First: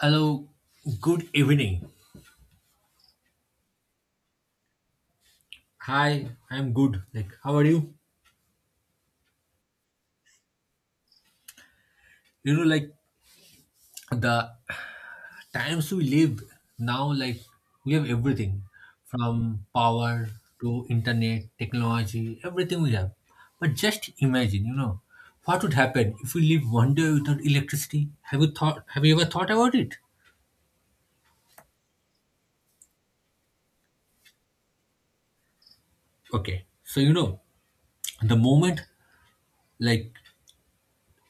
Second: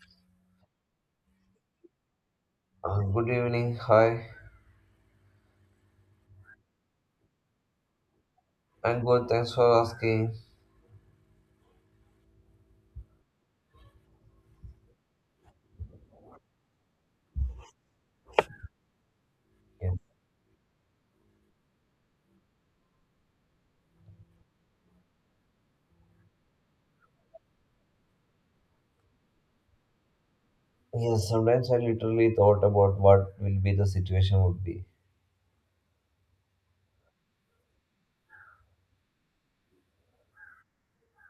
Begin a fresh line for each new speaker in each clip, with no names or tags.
Hello, good evening.
Good evening. Hi.
Hi, I'm good. How are you?
I'm good. Thanks for asking.
Like the times we live now, like we have everything from
Yeah.
power to internet, technology, everything we have. But just imagine, what would happen if we live one day without electricity? Have you ever thought about it?
Yes, sometimes I literally thought about what will be the situation would be.
Okay, so the moment like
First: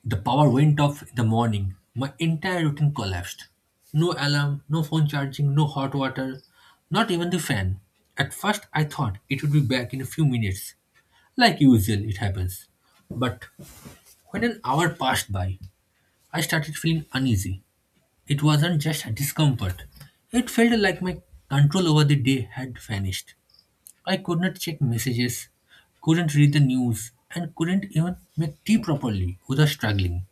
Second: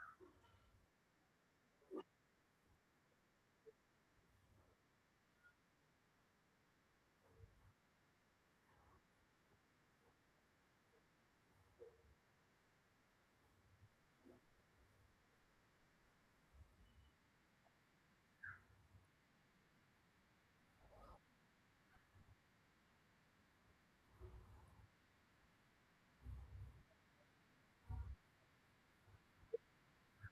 the power went off in the morning. My entire routine collapsed. No alarm, no phone charging, no hot water, not even the fan. At first, I thought it would be back in a few minutes. Like usual, it happens. But when an hour passed by, I started feeling uneasy. It wasn't just a discomfort, it felt like my control over the day had vanished. I could not check messages, couldn't read the news, and couldn't even make tea properly without struggling.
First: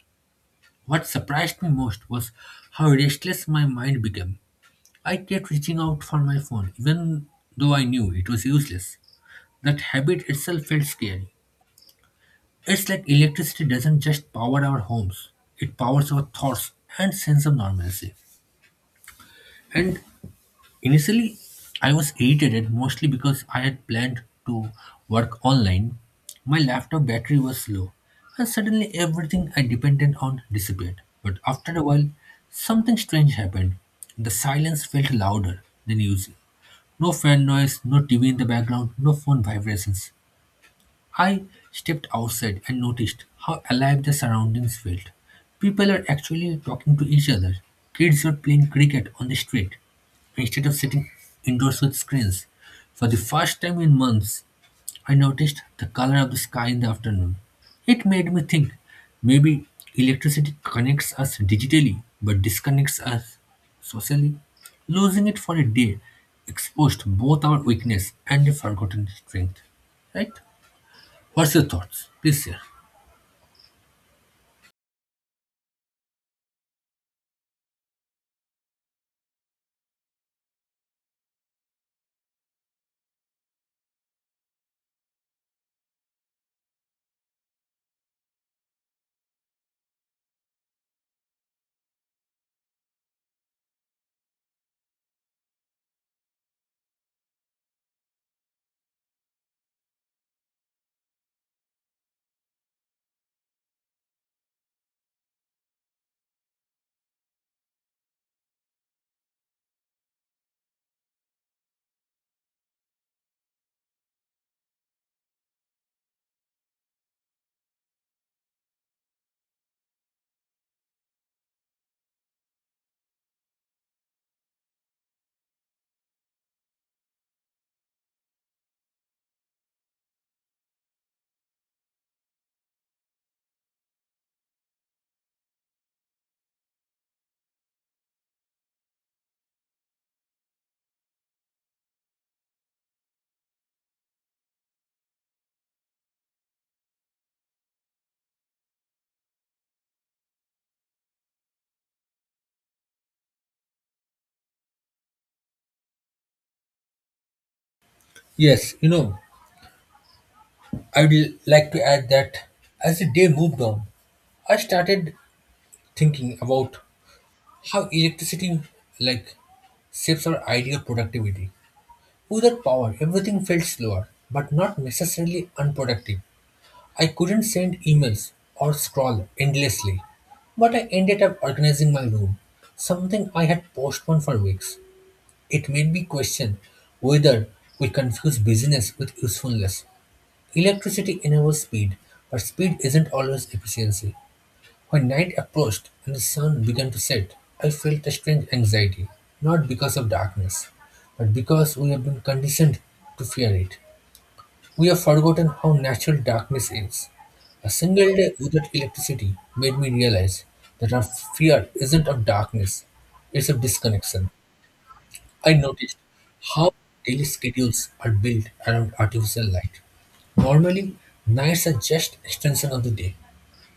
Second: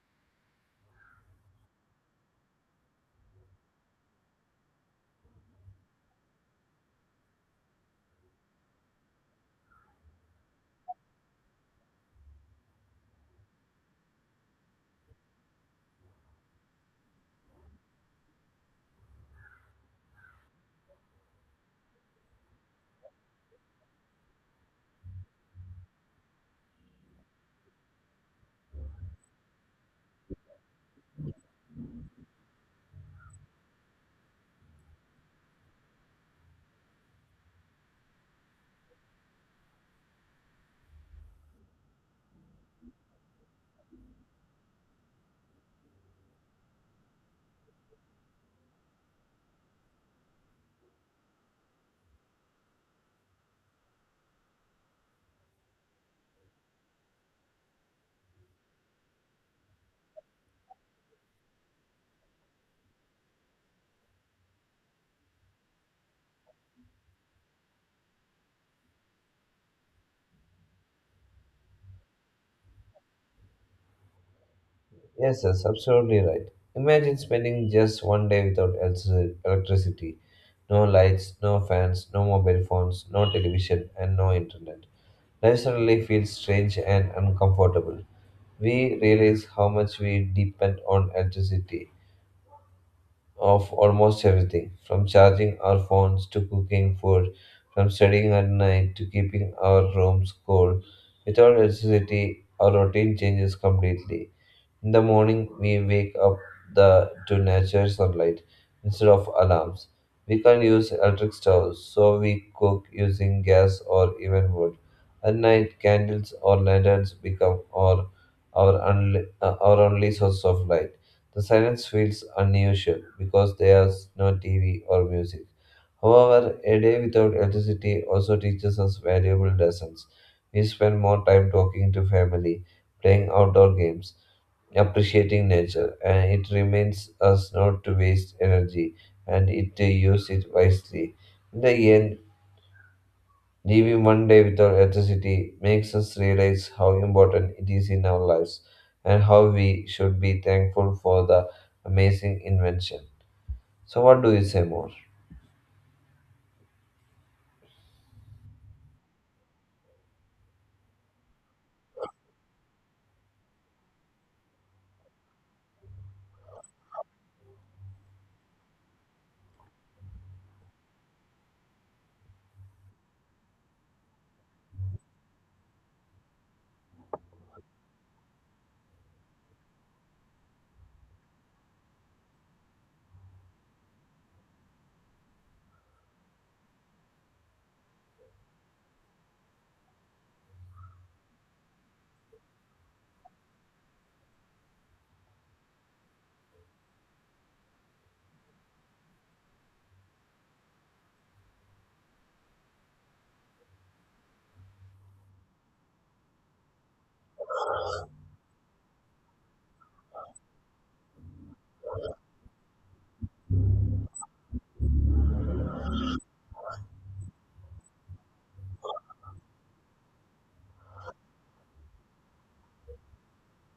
What surprised me most was how restless my mind became. I kept reaching out for my phone, even though I knew it was useless. That habit itself felt scary. It's like electricity doesn't just power our homes, it powers our thoughts and sense of normalcy. And Initially, I was irritated mostly because I had planned to work online. My laptop battery was low, and suddenly everything I depended on disappeared. But after a while, something strange happened. The silence felt louder than usual. No fan noise, no TV in the background, no phone vibrations. I stepped outside and noticed how alive the surroundings felt. People are actually talking to each other. Kids were playing cricket on the street instead of sitting indoors with screens. For the first time in months, I noticed the color of the sky in the afternoon. It made me think maybe electricity connects us digitally but disconnects us socially. Losing it for a day exposed both our weakness and a forgotten strength. Right? What's your thoughts? Please share.
Yes, yes, absolutely right. Imagine spending just one day without electricity. No lights, no fans, no mobile phones, no television, and no internet. Life suddenly feels strange and uncomfortable. We realize how much we depend on electricity of almost everything, from charging our phones to cooking food, from studying at night to keeping our rooms cool. Without electricity, our routine changes completely. In the morning, we wake up to natural sunlight instead of alarms. We can't use electric stoves, so we cook using gas or even wood. At night, candles or lanterns become our only source of light. The silence feels unusual because there's no TV or music. However, a day without electricity also teaches us valuable lessons. We spend more time talking to family, playing outdoor games, appreciating nature, and it reminds us not to waste energy and it to use it wisely. In the end, living one day without electricity makes us realize how important it is in our lives and how we should be thankful for the amazing invention. So, what do you say more?
Yes, I would like to add that as the day moved on, I started thinking about how electricity like shapes our idea of productivity. Without power, everything felt slower, but not necessarily unproductive. I couldn't send emails or scroll endlessly, but I ended up organizing my room, something I had postponed for weeks. It made me question whether we confuse busyness with usefulness. Electricity enables speed, but speed isn't always efficiency. When night approached and the sun began to set, I felt a strange anxiety, not because of darkness, but because we have been conditioned to fear it. We have forgotten how natural darkness is. A single day without electricity made me realize that our fear isn't of darkness, it's of disconnection. I noticed how daily schedules are built around artificial light. Normally, nights are just extension of the day,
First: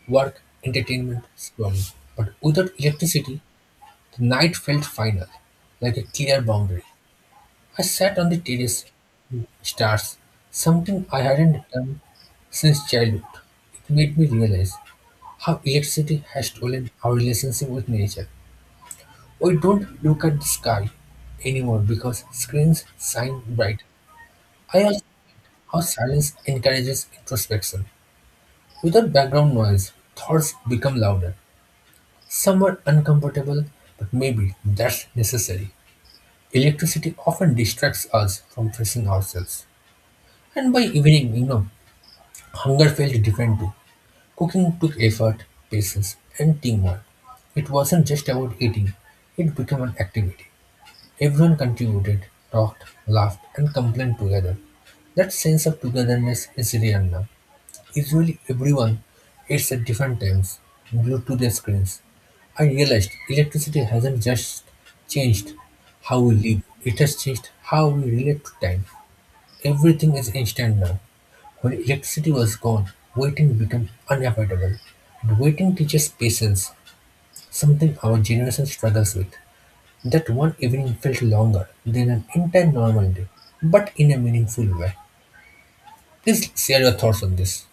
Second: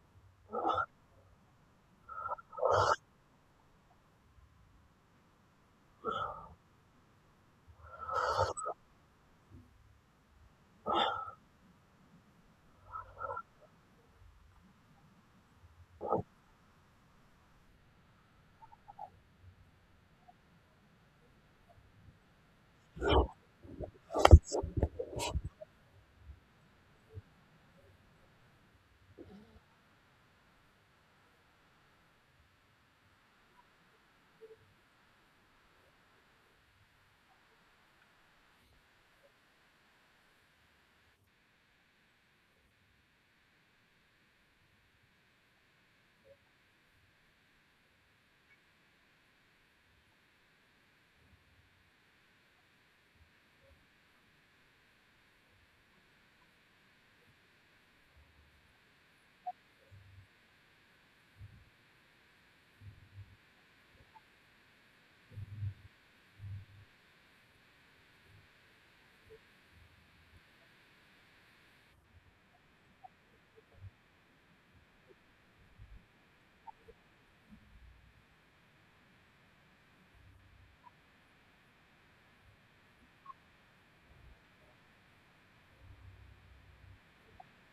work, entertainment, scrolling. But without electricity, the night felt final, like a clear boundary. I sat on the terrace, stars, something I hadn't done since childhood. It made me realize how electricity has stolen our relationship with nature. We don't look at the sky anymore because screens shine bright, I ask how silence encourages introspection. Without background noise, thoughts become louder, somewhat uncomfortable, but maybe that's necessary. Electricity often distracts us from facing ourselves. And by evening, hunger felt different too. Cooking took effort, patience, and teamwork. It wasn't just about eating, it became an activity. Everyone contributed, talked, laughed, and complained together. That sense of togetherness is real now. Usually everyone eats at different times, glued to their screens. I realized electricity hasn't just changed how we live, it has changed how we relate to time. Everything is instant now. When electricity was gone, waiting became unavoidable. And waiting teaches patience, something our generation struggles with. That one evening felt longer than an entire normal day, but in a meaningful way. Please share your thoughts on this.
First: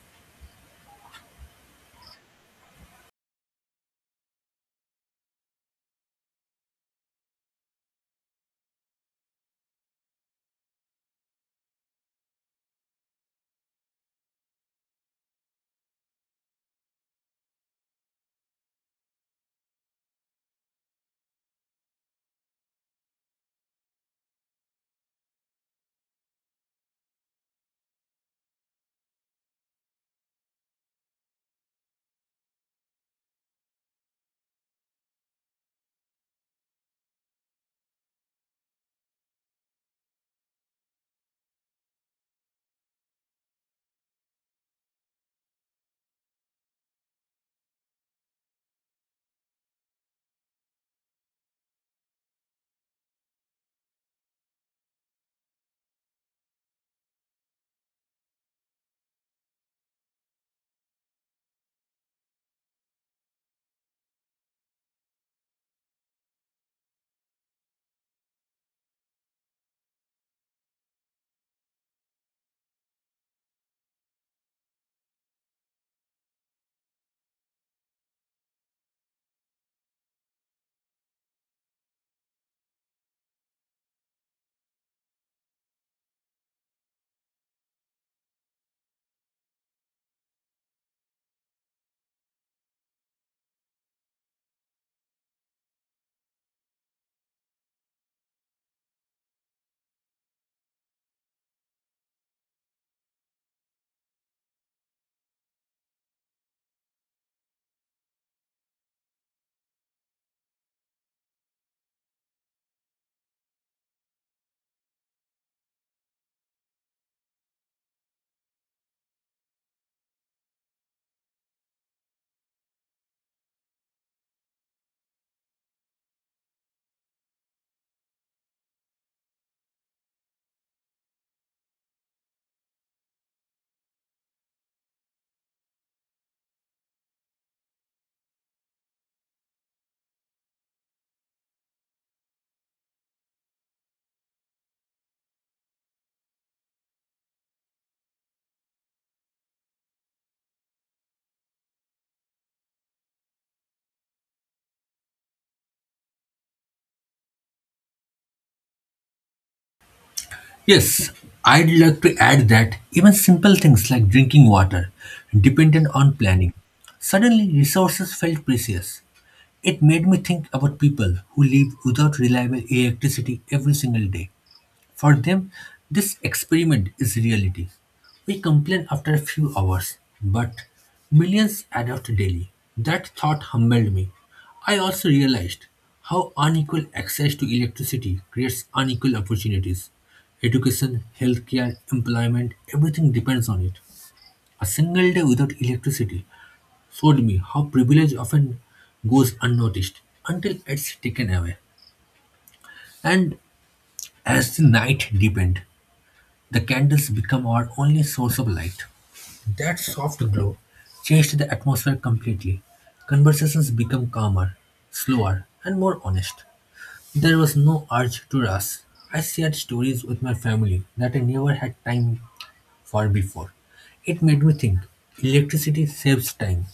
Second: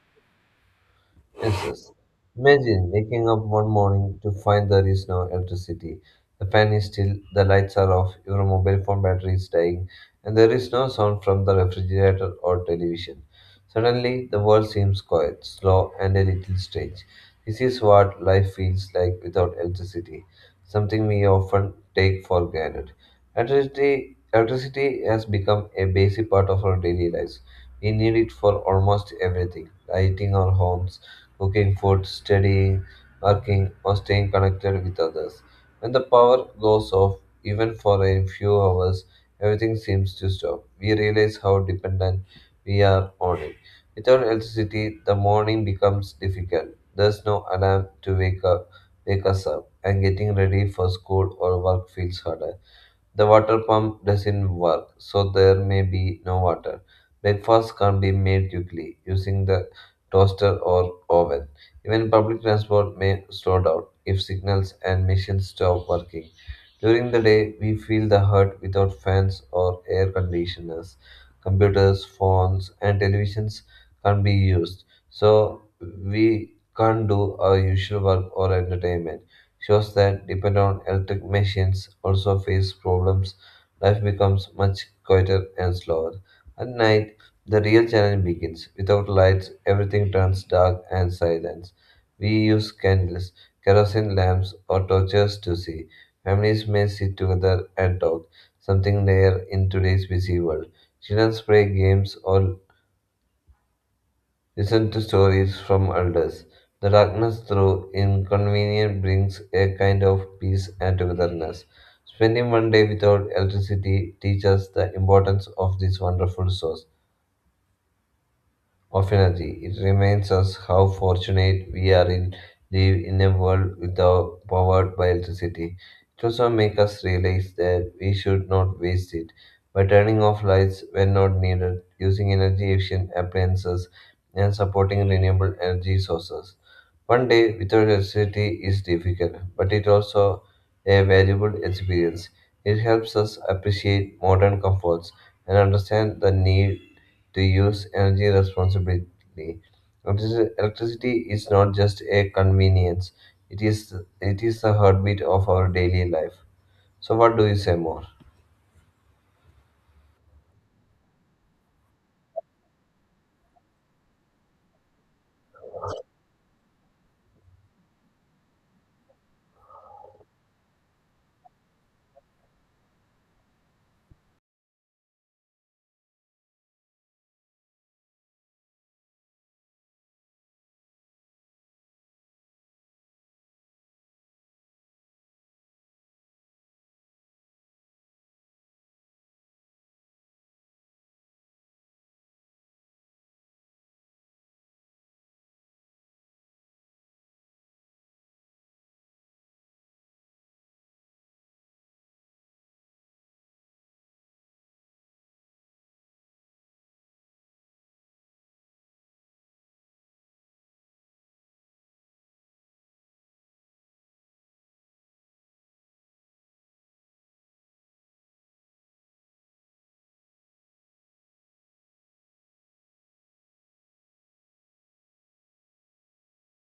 Yes, yes. Imagine waking up one morning to find there is no electricity. The fan is still, the lights are off, your mobile phone battery is dying, and there is no sound from the refrigerator or television. Suddenly, the world seems quiet, slow, and a little strange. This is what life feels like without electricity, something we often take for granted. Electricity has become a basic part of our daily lives. We need it for almost everything: lighting our homes, cooking food, studying, working, or staying connected with others. When the power goes off, even for a few hours, everything seems to stop. We realize how dependent we are on it. Without electricity, the morning becomes difficult. There's no alarm to wake us up, and getting ready for school or work feels harder. The water pump doesn't work, so there may be no water. Breakfast can't be made quickly using the toaster or oven. Even public transport may slow down if signals and machines stop working. During the day, we feel the hurt without fans or air conditioners. Computers, phones, and televisions can't be used, so we can't do our usual work or entertainment. Shows that depend on electric machines also face problems. Life becomes much quieter and slower. At night, the real challenge begins. Without lights, everything turns dark and silent. We use candles, kerosene lamps, or torches to see. Families may sit together and talk, something rare in today's busy world. Children play games or listen to stories from elders. The darkness through inconvenience brings a kind of peace and togetherness. Spending one day without electricity teaches the importance of this wonderful source of energy. It reminds us how fortunate we are in live in a world without powered by electricity. It also makes us realize that we should not waste it by turning off lights when not needed, using energy efficient appliances, and supporting renewable energy sources. One day without electricity is difficult, but it's also a valuable experience. It helps us appreciate modern comforts and understand the need to use energy responsibly. Electricity is not just a convenience; it is it is the heartbeat of our daily life. So, what do you say more?
Yes, I'd like to add that even simple things like drinking water depended on planning. Suddenly, resources felt precious. It made me think about people who live without reliable electricity every single day. For them, this experiment is reality. We complain after a few hours, but millions adopt daily. That thought humbled me. I also realized how unequal access to electricity creates unequal opportunities. Education, healthcare, employment, everything depends on it. A single day without electricity showed me how privilege often goes unnoticed until it's taken away. And as the night deepened, the candles become our only source of light. That soft glow changed the atmosphere completely. Conversations became calmer, slower, and more honest. There was no urge to rush. I shared stories with my family that I never had time for before. It made me think electricity saves time,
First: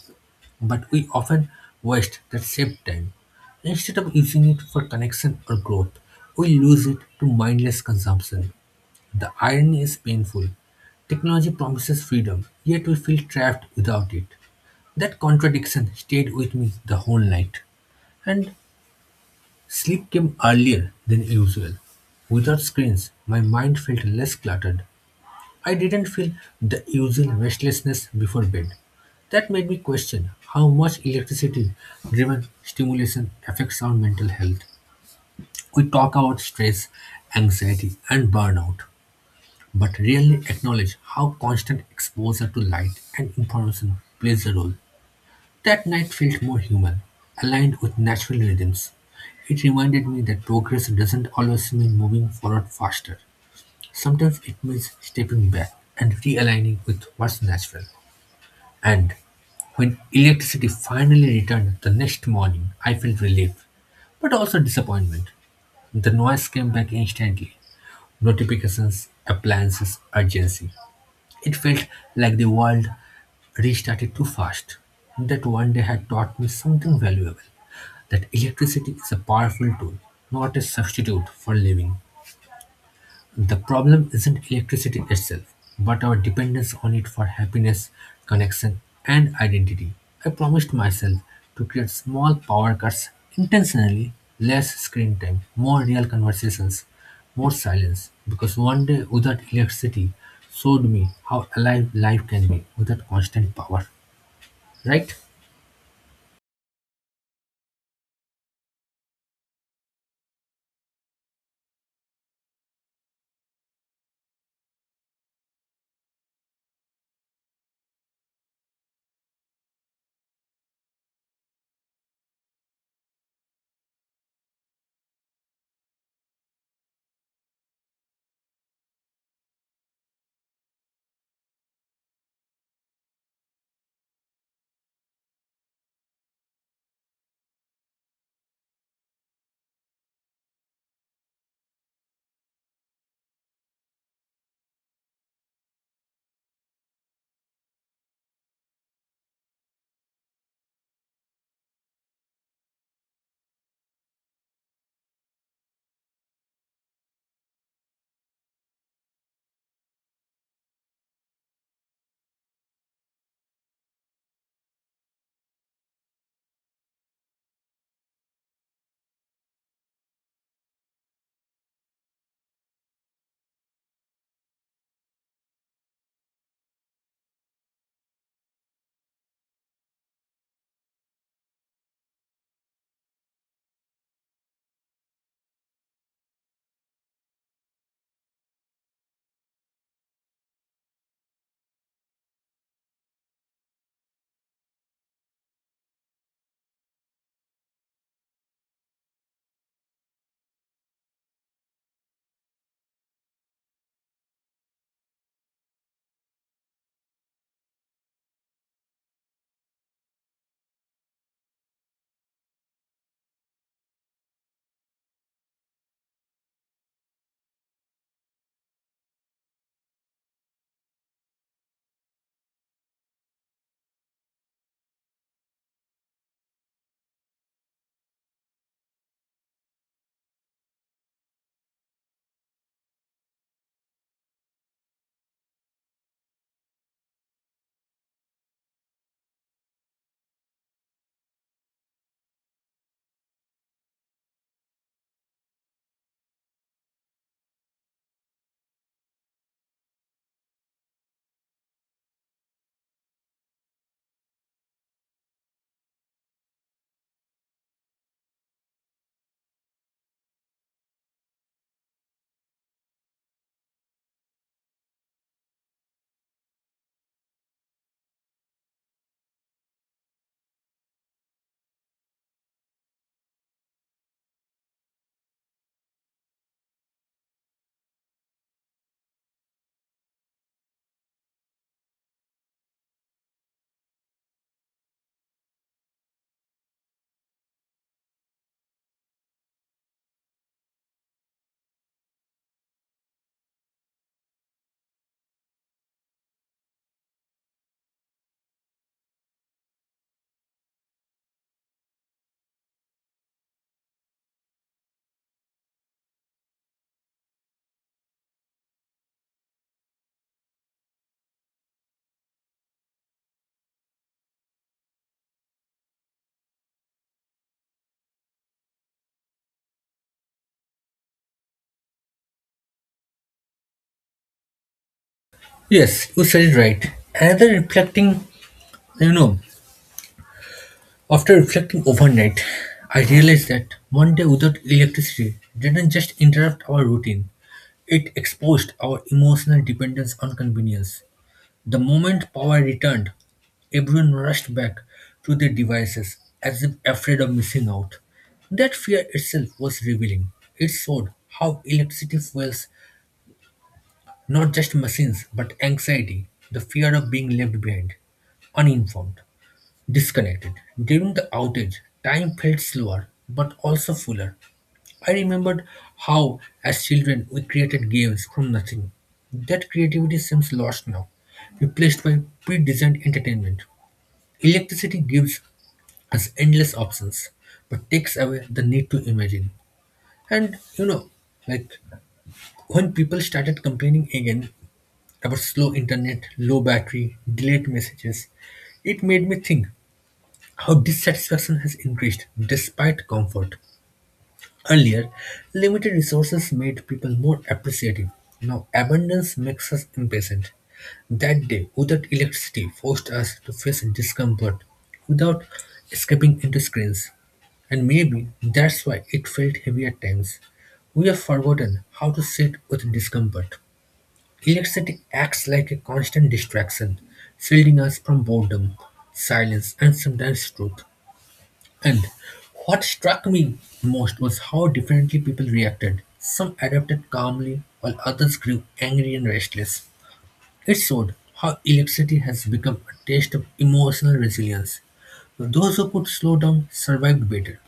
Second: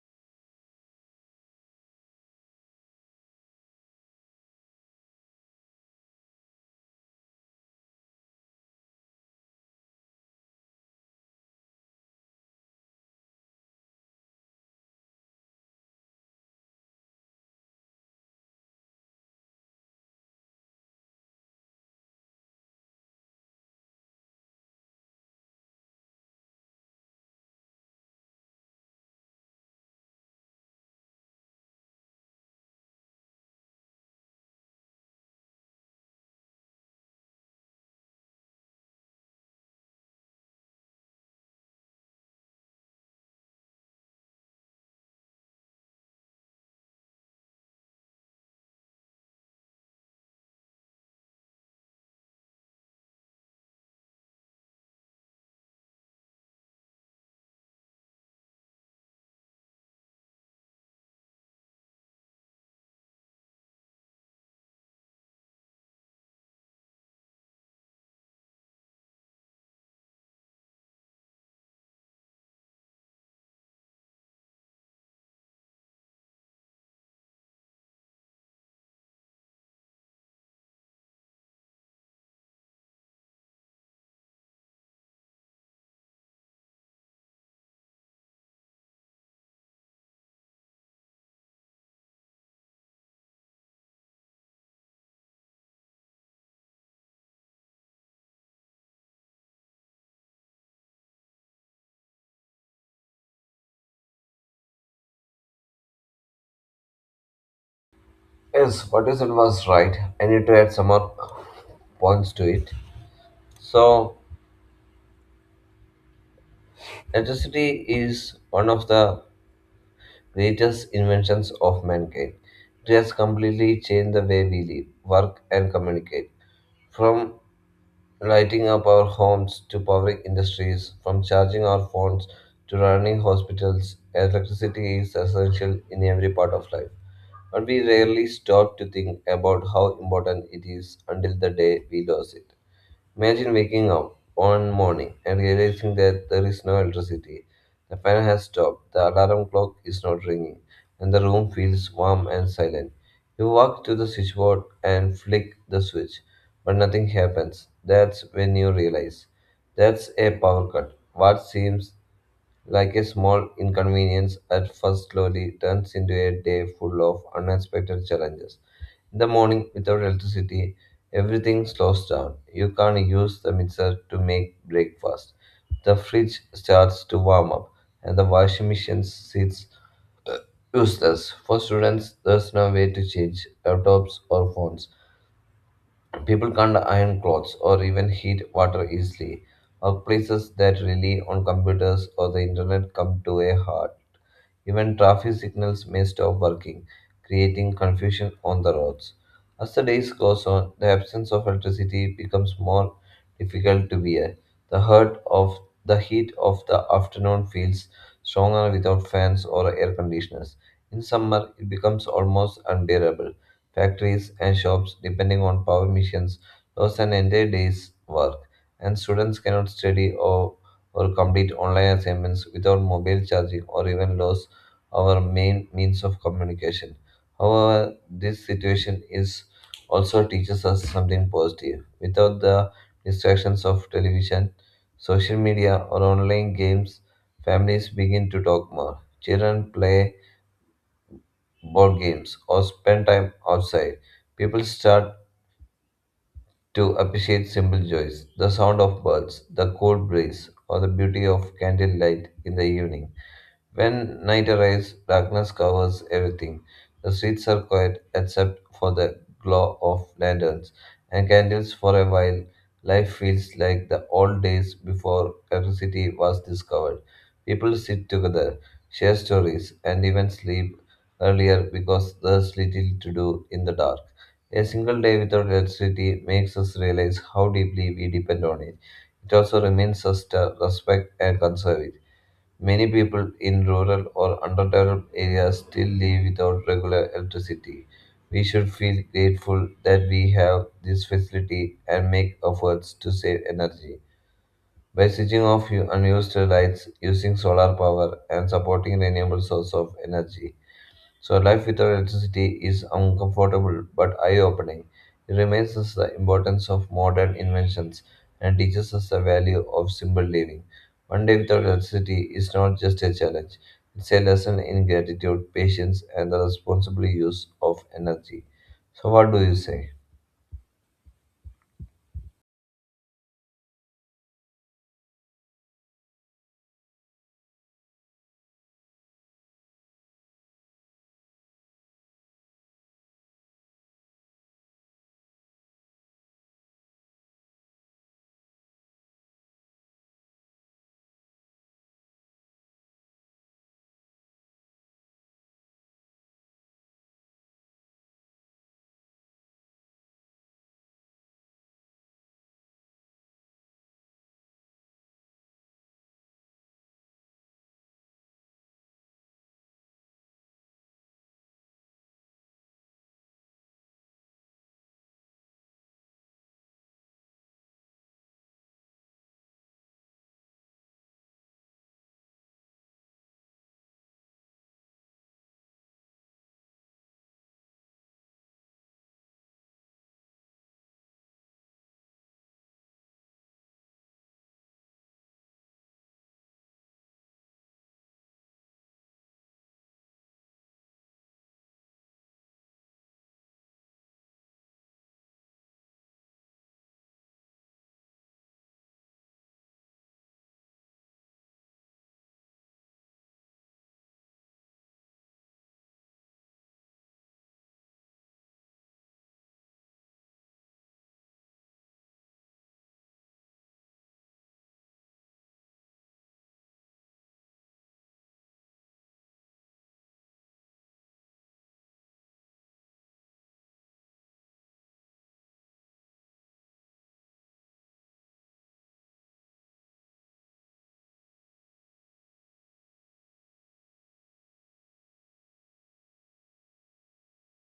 but we often waste that saved time. Instead of using it for connection or growth, we lose it to mindless consumption. The irony is painful. Technology promises freedom, yet we feel trapped without it. That contradiction stayed with me the whole night. And sleep came earlier than usual. Without screens, my mind felt less cluttered. I didn't feel the usual restlessness before bed. That made me question how much electricity driven stimulation affects our mental health. We talk about stress, anxiety, and burnout, but rarely acknowledge how constant exposure to light and information plays a role. That night felt more human, aligned with natural rhythms. It reminded me that progress doesn't always mean moving forward faster. Sometimes it means stepping back and realigning with what's natural. And when electricity finally returned the next morning, I felt relief, but also disappointment. The noise came back instantly notifications, appliances, urgency. It felt like the world restarted too fast. That one day had taught me something valuable that electricity is a powerful tool, not a substitute for living. The problem isn't electricity itself, but our dependence on it for happiness, connection, and identity. I promised myself to create small power cuts intentionally less screen time, more real conversations, more silence because one day without electricity showed me how alive life can be without constant power. Right?
Yes, what you said was right. I need to add some more points to it. So, electricity is one of the greatest inventions of mankind. It has completely changed the way we live, work, and communicate. From lighting up our homes to powering industries, from charging our phones to running hospitals, electricity is essential in every part of life. But we rarely stop to think about how important it is until the day we lose it. Imagine waking up one morning and realizing that there is no electricity. The fan has stopped, the alarm clock is not ringing, and the room feels warm and silent. You walk to the switchboard and flick the switch, but nothing happens. That's when you realize that's a power cut. What seems like a small inconvenience at first slowly turns into a day full of unexpected challenges. In the morning, without electricity, everything slows down. You can't use the mixer to make breakfast. The fridge starts to warm up, and the washing machine sits useless. For students, there's no way to change laptops or phones. People can't iron clothes or even heat water easily. Workplaces that rely on computers or the internet come to a halt. Even traffic signals may stop working, creating confusion on the roads. As the days goes on, the absence of electricity becomes more difficult to bear. The hurt of the heat of the afternoon feels stronger without fans or air conditioners. In summer, it becomes almost unbearable. Factories and shops, depending on power machines, lose an entire day's work, and students cannot study or complete online assignments without mobile charging or even low our main means of communication. However, this situation is also teaches us something positive. Without the distractions of television, social media, or online games, families begin to talk more. Children play board games or spend time outside. People start to appreciate simple joys, the sound of birds, the cold breeze, or the beauty of candlelight in the evening. When night arrives, darkness covers everything. The streets are quiet except for the glow of lanterns and candles for a while. Life feels like the old days before electricity was discovered. People sit together, share stories, and even sleep earlier because there's little to do in the dark. A single day without electricity makes us realize how deeply we depend on it. It also reminds us to respect and conserve it. Many people in rural or underdeveloped areas still live without regular electricity. We should feel grateful that we have this facility and make efforts to save energy. By switching off unused lights, using solar power, and supporting renewable sources of energy, so life without electricity is uncomfortable but eye-opening. It reminds us the importance of modern inventions and teaches us the value of simple living. One day without electricity is not just a challenge; it's a lesson in gratitude, patience, and the responsible use of energy. So what do you say?
Yes, you said it right. Another reflecting, you know, After reflecting overnight, I realized that one day without electricity didn't just interrupt our routine, it exposed our emotional dependence on convenience. The moment power returned, everyone rushed back to their devices as if afraid of missing out. That fear itself was revealing. It showed how electricity fuels not just machines but anxiety, the fear of being left behind, uninformed, disconnected. During the outage, time felt slower but also fuller. I remembered how, as children, we created games from nothing. That creativity seems lost now, replaced by pre designed entertainment. Electricity gives us endless options but takes away the need to imagine. And like when people started complaining again about slow internet, low battery, delayed messages, it made me think her dissatisfaction has increased despite comfort. Earlier, limited resources made people more appreciative. Now, abundance makes us impatient. That day, without electricity, forced us to face discomfort without escaping into screens. And maybe that's why it felt heavy at times. We have forgotten how to sit with discomfort. Electricity acts like a constant distraction, shielding us from boredom, silence, and sometimes truth. And what struck me most was how differently people reacted. Some adapted calmly, while others grew angry and restless. It showed how electricity has become a test of emotional resilience. Those who could slow down survived better,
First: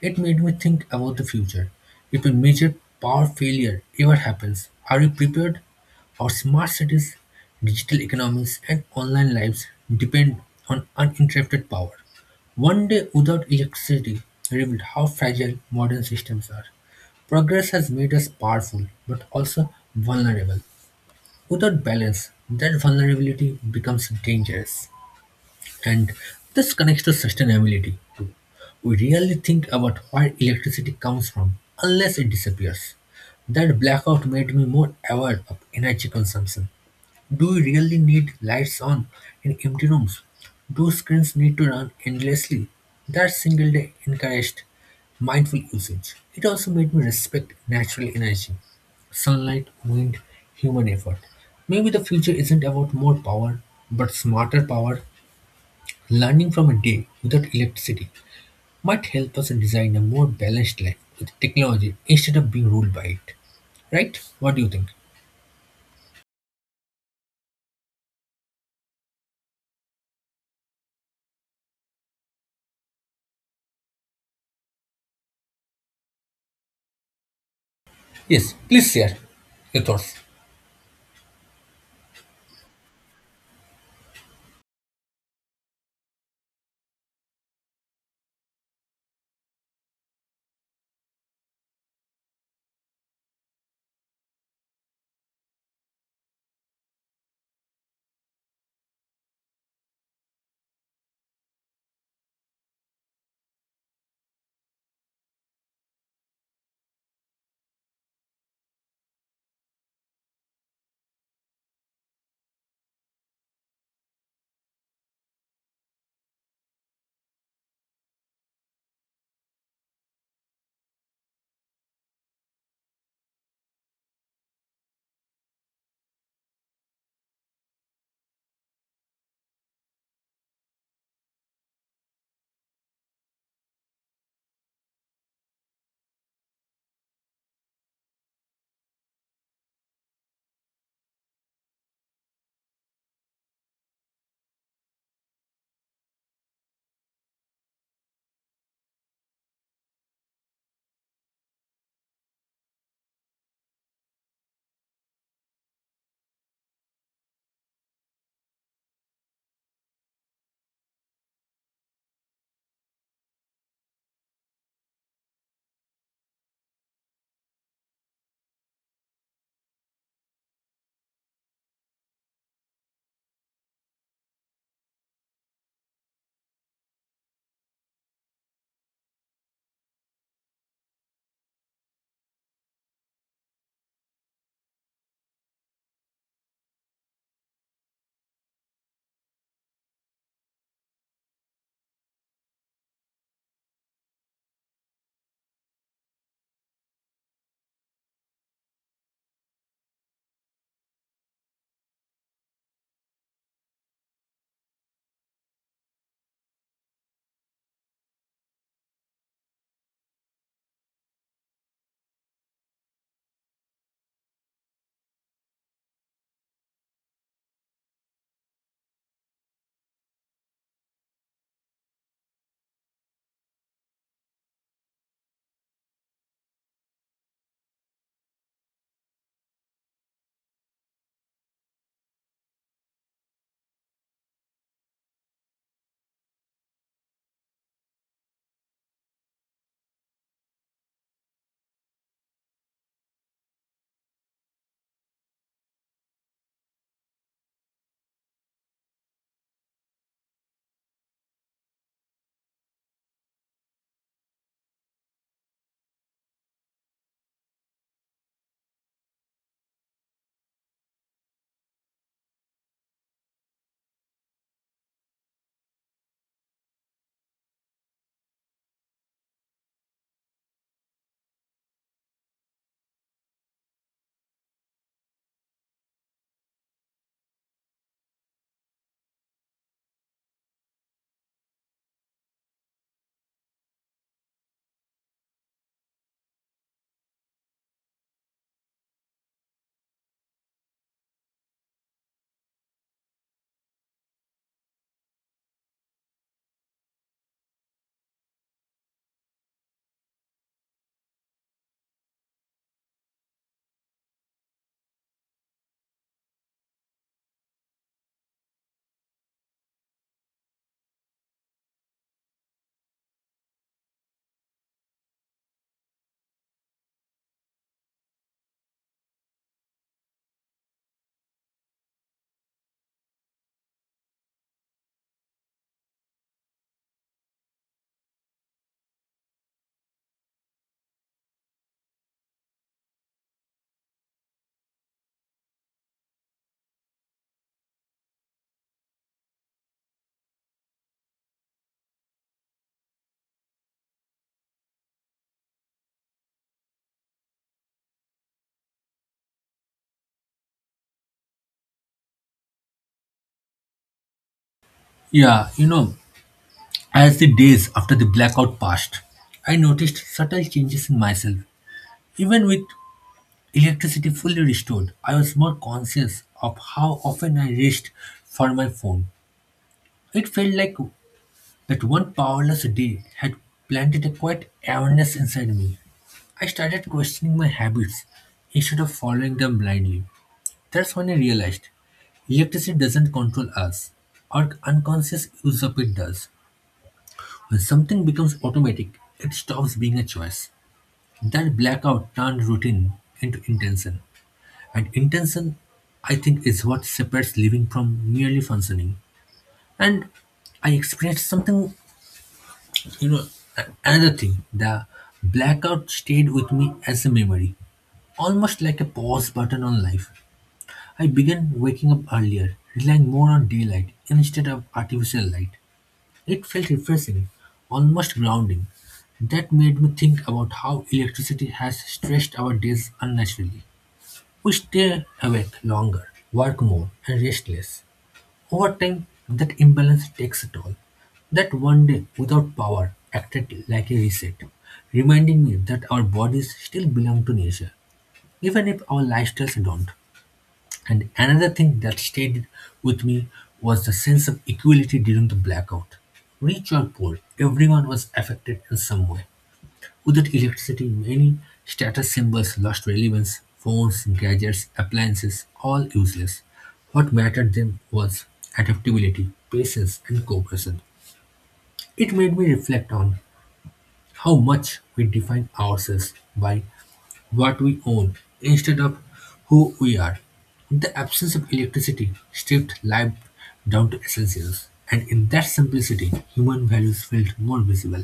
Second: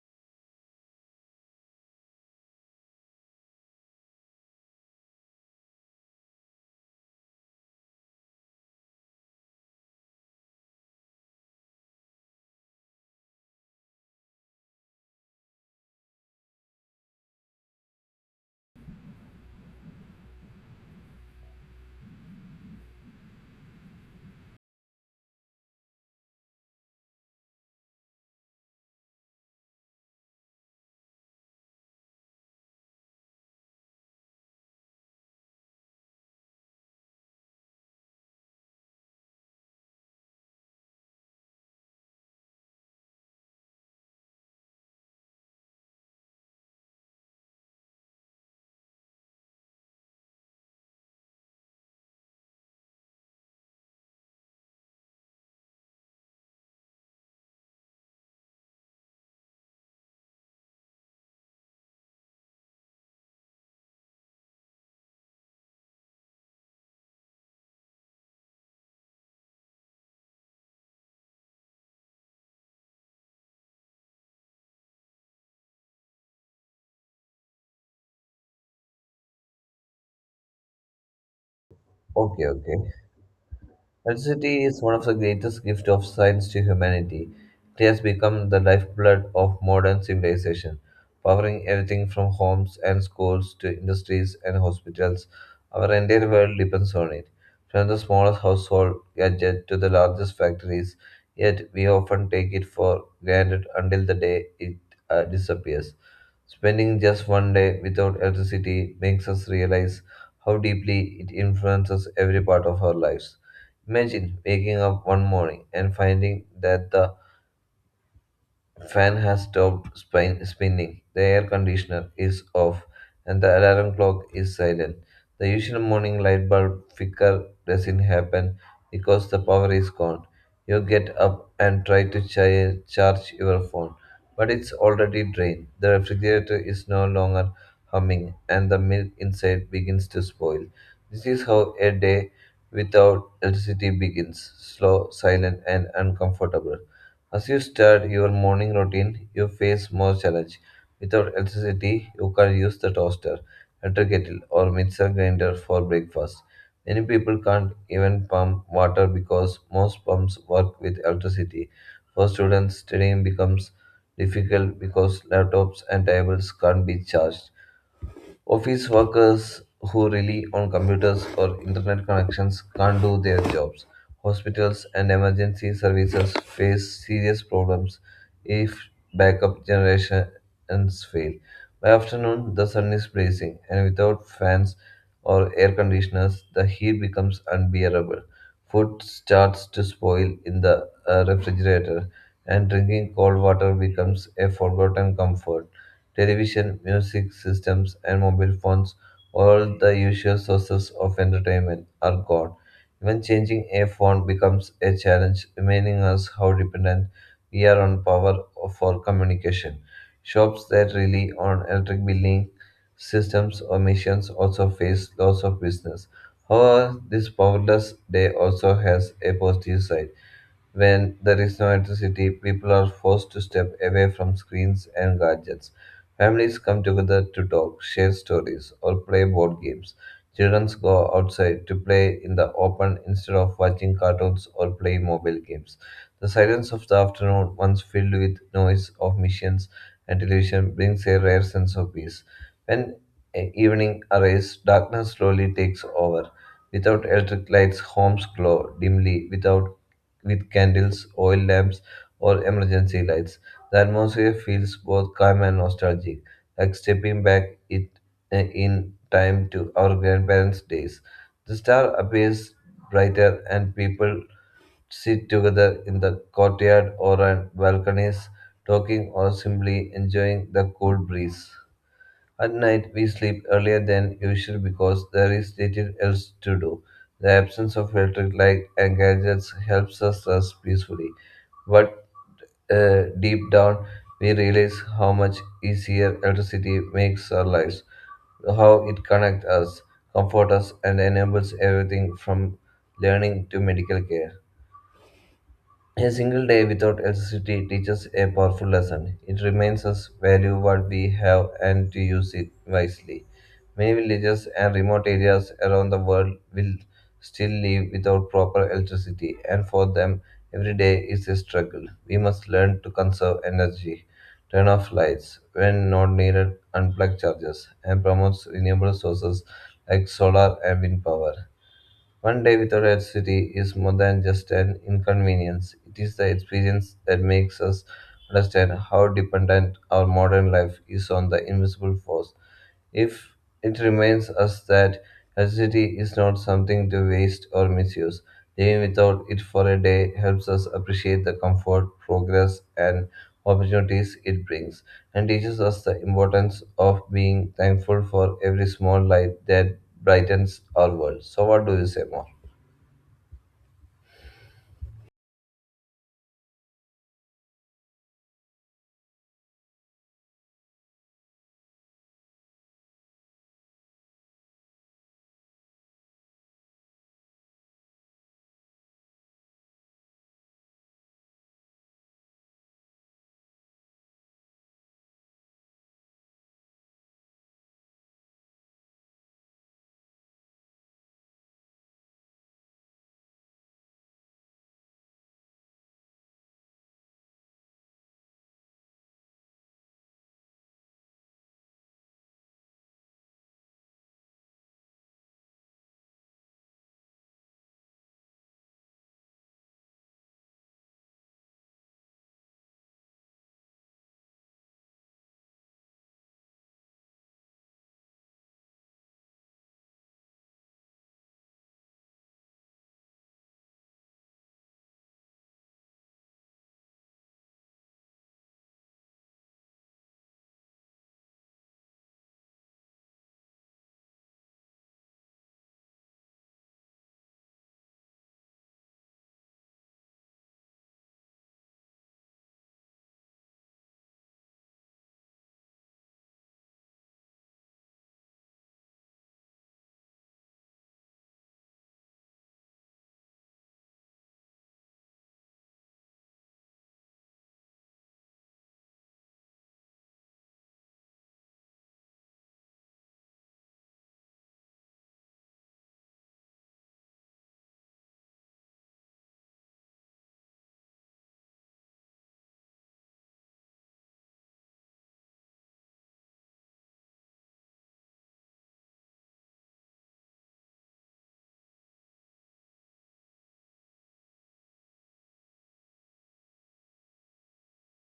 it made me think about the future. If a major power failure ever happens, are we prepared? Our smart cities, digital economies, and online lives depend on uninterrupted power. One day without electricity revealed how fragile modern systems are. Progress has made us powerful, but also vulnerable. Without balance, that vulnerability becomes dangerous. And this connects to sustainability too. We really think about where electricity comes from unless it disappears. That blackout made me more aware of energy consumption. Do we really need lights on in empty rooms? Do screens need to run endlessly? That single day encouraged mindful usage. It also made me respect natural energy, sunlight, wind, human effort. Maybe the future isn't about more power, but smarter power learning from a day without electricity might help us design a more balanced life with technology instead of being ruled by it. Right? What do you think? Yes, please share your thoughts.
Okay, okay. Electricity is one of the greatest gifts of science to humanity. It has become the lifeblood of modern civilization, powering everything from homes and schools to industries and hospitals. Our entire world depends on it, from the smallest household gadget to the largest factories. Yet we often take it for granted until the day it disappears. Spending just one day without electricity makes us realize how deeply it influences every part of our lives. Imagine waking up one morning and finding that the fan has stopped spinning, the air conditioner is off, and the alarm clock is silent. The usual morning light bulb flicker doesn't happen because the power is gone. You get up and try to charge your phone, but it's already drained. The refrigerator is no longer humming, and the milk inside begins to spoil. This is how a day without electricity begins: slow, silent, and uncomfortable. As you start your morning routine, you face more challenge. Without electricity, you can use the toaster, electric kettle, or mixer grinder for breakfast. Many people can't even pump water because most pumps work with electricity. For students, studying becomes difficult because laptops and tablets can't be charged. Office workers who rely on computers or internet connections can't do their jobs. Hospitals and emergency services face serious problems if backup generations fail. By afternoon, the sun is blazing, and without fans or air conditioners, the heat becomes unbearable. Food starts to spoil in the refrigerator, and drinking cold water becomes a forgotten comfort. Television, music systems, and mobile phones, all the usual sources of entertainment, are gone. Even changing a phone becomes a challenge, reminding us how dependent we are on power for communication. Shops that rely on electric billing systems or machines also face loss of business. However, this powerless day also has a positive side. When there is no electricity, people are forced to step away from screens and gadgets. Families come together to talk, share stories, or play board games. Children go outside to play in the open instead of watching cartoons or playing mobile games. The silence of the afternoon, once filled with noise of machines and television, brings a rare sense of peace. When evening arrives, darkness slowly takes over. Without electric lights, homes glow dimly without with candles, oil lamps, or emergency lights. The atmosphere feels both calm and nostalgic, like stepping back in time to our grandparents' days. The star appears brighter, and people sit together in the courtyard or on balconies, talking or simply enjoying the cool breeze. At night, we sleep earlier than usual because there is little else to do. The absence of electric light and gadgets helps us rest peacefully. But deep down, we realize how much easier electricity makes our lives, how it connects us, comforts us, and enables everything from learning to medical care. A single day without electricity teaches a powerful lesson. It reminds us value what we have and to use it wisely. Many villages and remote areas around the world will still live without proper electricity, and for them, every day is a struggle. We must learn to conserve energy, turn off lights when not needed, unplug chargers, and promote renewable sources like solar and wind power. One day without electricity is more than just an inconvenience. It is the experience that makes us understand how dependent our modern life is on the invisible force. If it reminds us that electricity is not something to waste or misuse, living without it for a day helps us appreciate the comfort, progress, and opportunities it brings, and teaches us the importance of being thankful for every small light that brightens our world. So, what do you say more?
Yeah, as the days after the blackout passed, I noticed subtle changes in myself. Even with electricity fully restored, I was more conscious of how often I reached for my phone. It felt like that one powerless day had planted a quiet awareness inside me. I started questioning my habits instead of following them blindly. That's when I realized electricity doesn't control us. Our unconscious use of it does. When something becomes automatic, it stops being a choice. That blackout turned routine into intention. And intention, I think, is what separates living from merely functioning. And I experienced something, you know, another thing. The blackout stayed with me as a memory, almost like a pause button on life. I began waking up earlier, relying more on daylight instead of artificial light. It felt refreshing, almost grounding. That made me think about how electricity has stretched our days unnaturally. We stay awake longer, work more, and rest less. Over time, that imbalance takes a toll. That one day without power acted like a reset, reminding me that our bodies still belong to nature, even if our lifestyles don't. And another thing that stayed with me was the sense of equality during the blackout. Rich or poor, everyone was affected in some way. Without electricity, many status symbols lost relevance. Phones, gadgets, appliances, all useless. What mattered then was adaptability, patience, and cooperation. It made me reflect on how much we define ourselves by what we own instead of who we are. The absence of electricity stripped life down to essentials, and in that simplicity, human values felt more visible.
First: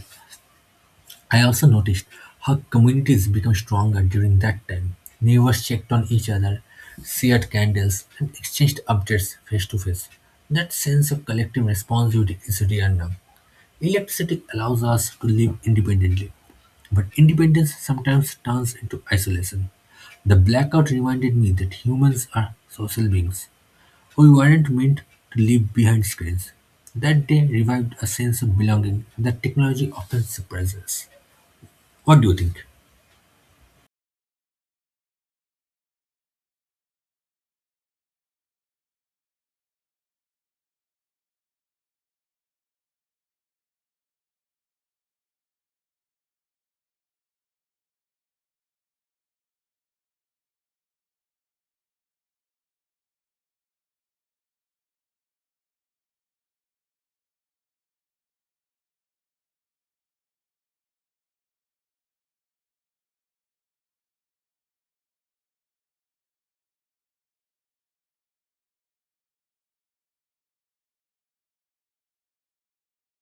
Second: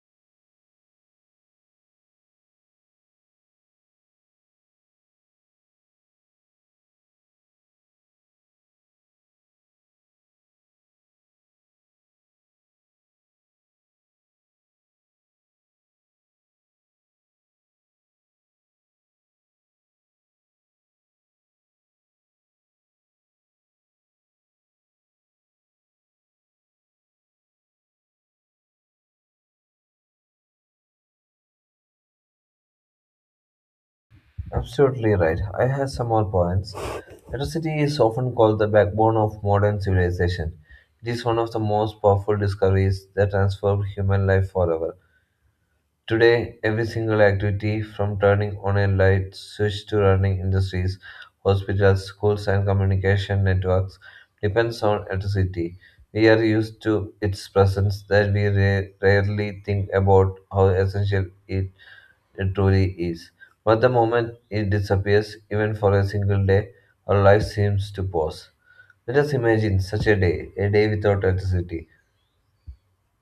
I also noticed how communities became stronger during that time. Neighbors checked on each other, shared candles, and exchanged updates face to face. That sense of collective responsibility is rare now. Electricity allows us to live independently, but independence sometimes turns into isolation. The blackout reminded me that humans are social beings. We weren't meant to live behind screens. That day revived a sense of belonging that technology often suppresses. What do you think?
Absolutely right. I have some more points. Electricity is often called the backbone of modern civilization. It is one of the most powerful discoveries that transformed human life forever. Today, every single activity, from turning on a light switch to running industries, hospitals, schools, and communication networks, depends on electricity. We are used to its presence that we rarely think about how essential it truly is. But the moment it disappears, even for a single day, our life seems to pause. Let us imagine such a day without electricity.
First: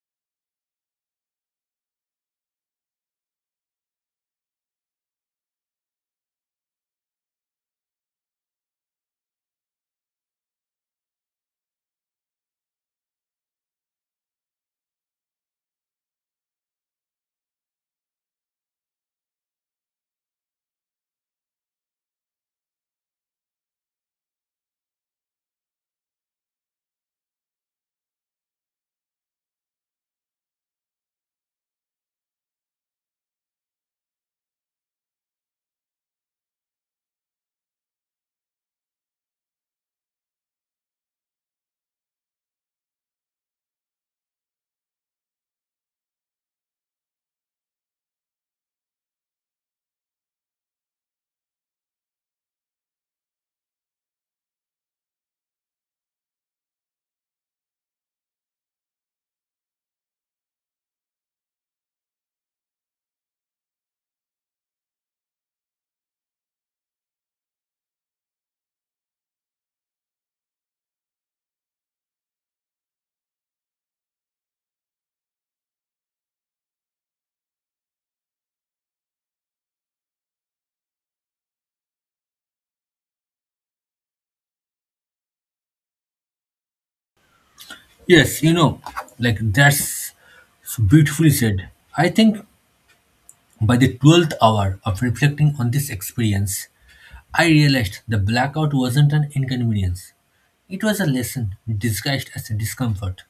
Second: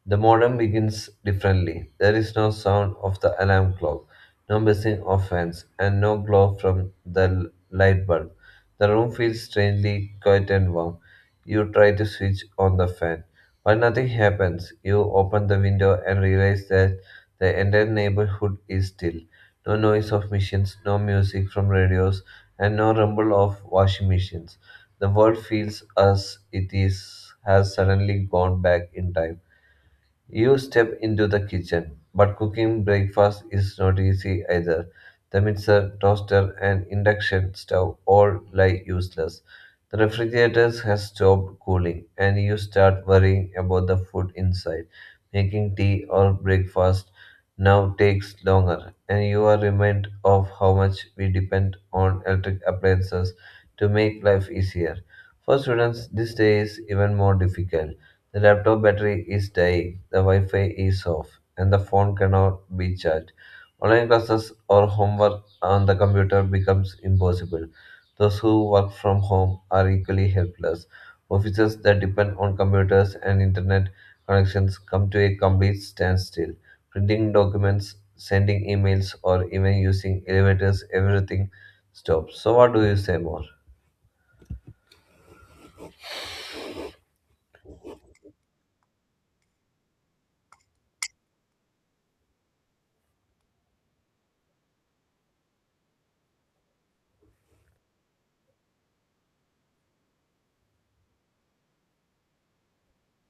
The morning begins differently. There is no sound of the alarm clock, no buzzing of fans, and no glow from the light bulb. The room feels strangely quiet and warm. You try to switch on the fan, but nothing happens. You open the window and realize that the entire neighborhood is still. No noise of machines, no music from radios, and no rumble of washing machines. The world feels as it is has suddenly gone back in time. You step into the kitchen, but cooking breakfast is not easy either. The mixer, toaster, and induction stove all lie useless. The refrigerator has stopped cooling, and you start worrying about the food inside. Making tea or breakfast now takes longer, and you are reminded of how much we depend on electric appliances to make life easier. For students, this day is even more difficult. The laptop battery is dying, the Wi Fi is off, and the phone cannot be charged. Online classes or homework on the computer becomes impossible. Those who work from home are equally helpless. Offices that depend on computers and internet connections come to a complete standstill. Printing documents, sending emails, or even using elevators, everything stops. So, what do you say more?
Yes, that's so beautifully said. I think by the 12th hour of reflecting on this experience, I realized the blackout wasn't an inconvenience. It was a lesson disguised as discomfort.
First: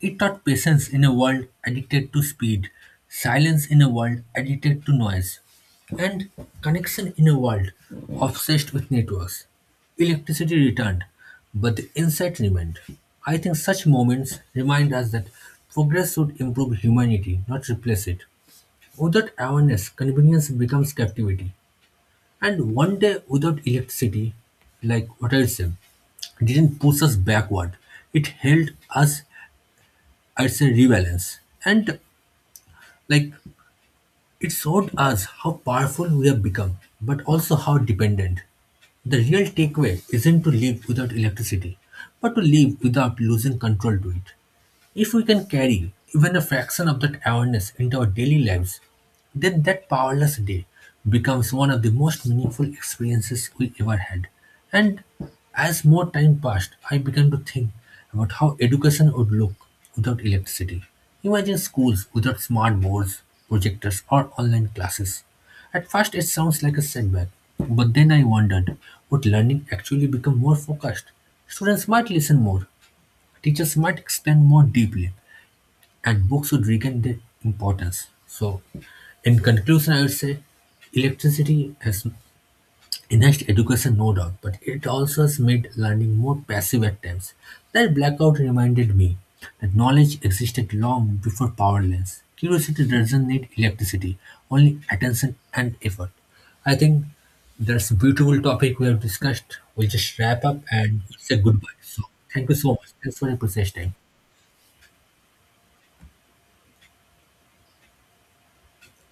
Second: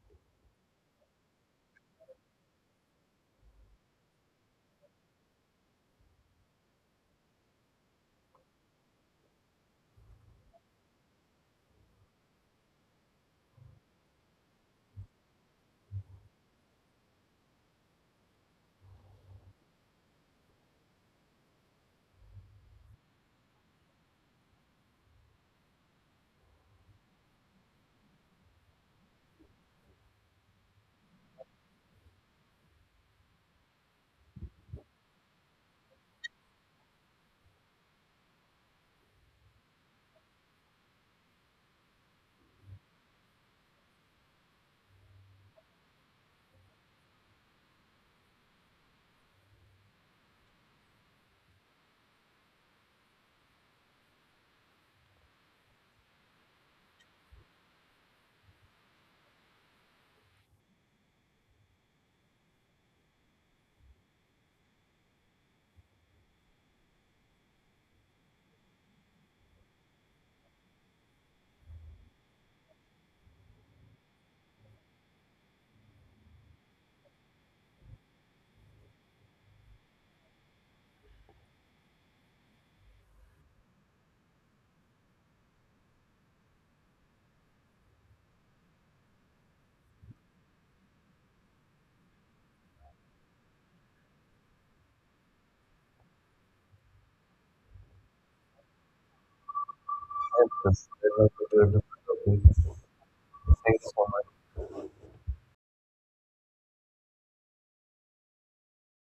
It taught patience in a world addicted to speed, silence in a world addicted to noise, and connection in a world obsessed with networks. Electricity returned, but the insight remained. I think such moments remind us that progress should improve humanity, not replace it. Without awareness, convenience becomes captivity. And one day without electricity, like what I said, didn't push us backward. It held us, it's a rebalance. And like it showed us how powerful we have become, but also how dependent. The real takeaway isn't to live without electricity, but to live without losing control to it. If we can carry even a fraction of that awareness into our daily lives, then that powerless day becomes one of the most meaningful experiences we ever had. And as more time passed, I began to think about how education would look without electricity. Imagine schools without smart boards, projectors, or online classes. At first, it sounds like a setback, but then I wondered, would learning actually become more focused? Students might listen more, teachers might explain more deeply, and books should regain their importance. So, in conclusion, I would say electricity has enhanced education, no doubt, but it also has made learning more passive at times. That blackout reminded me that knowledge existed long before power lines. Curiosity doesn't need electricity, only attention and effort. I think that's a beautiful topic we have discussed. We'll just wrap up
That's-
and
that's
say
what
goodbye.
we're
So, thank you so much. Thanks for your precious
Thanks
time.
so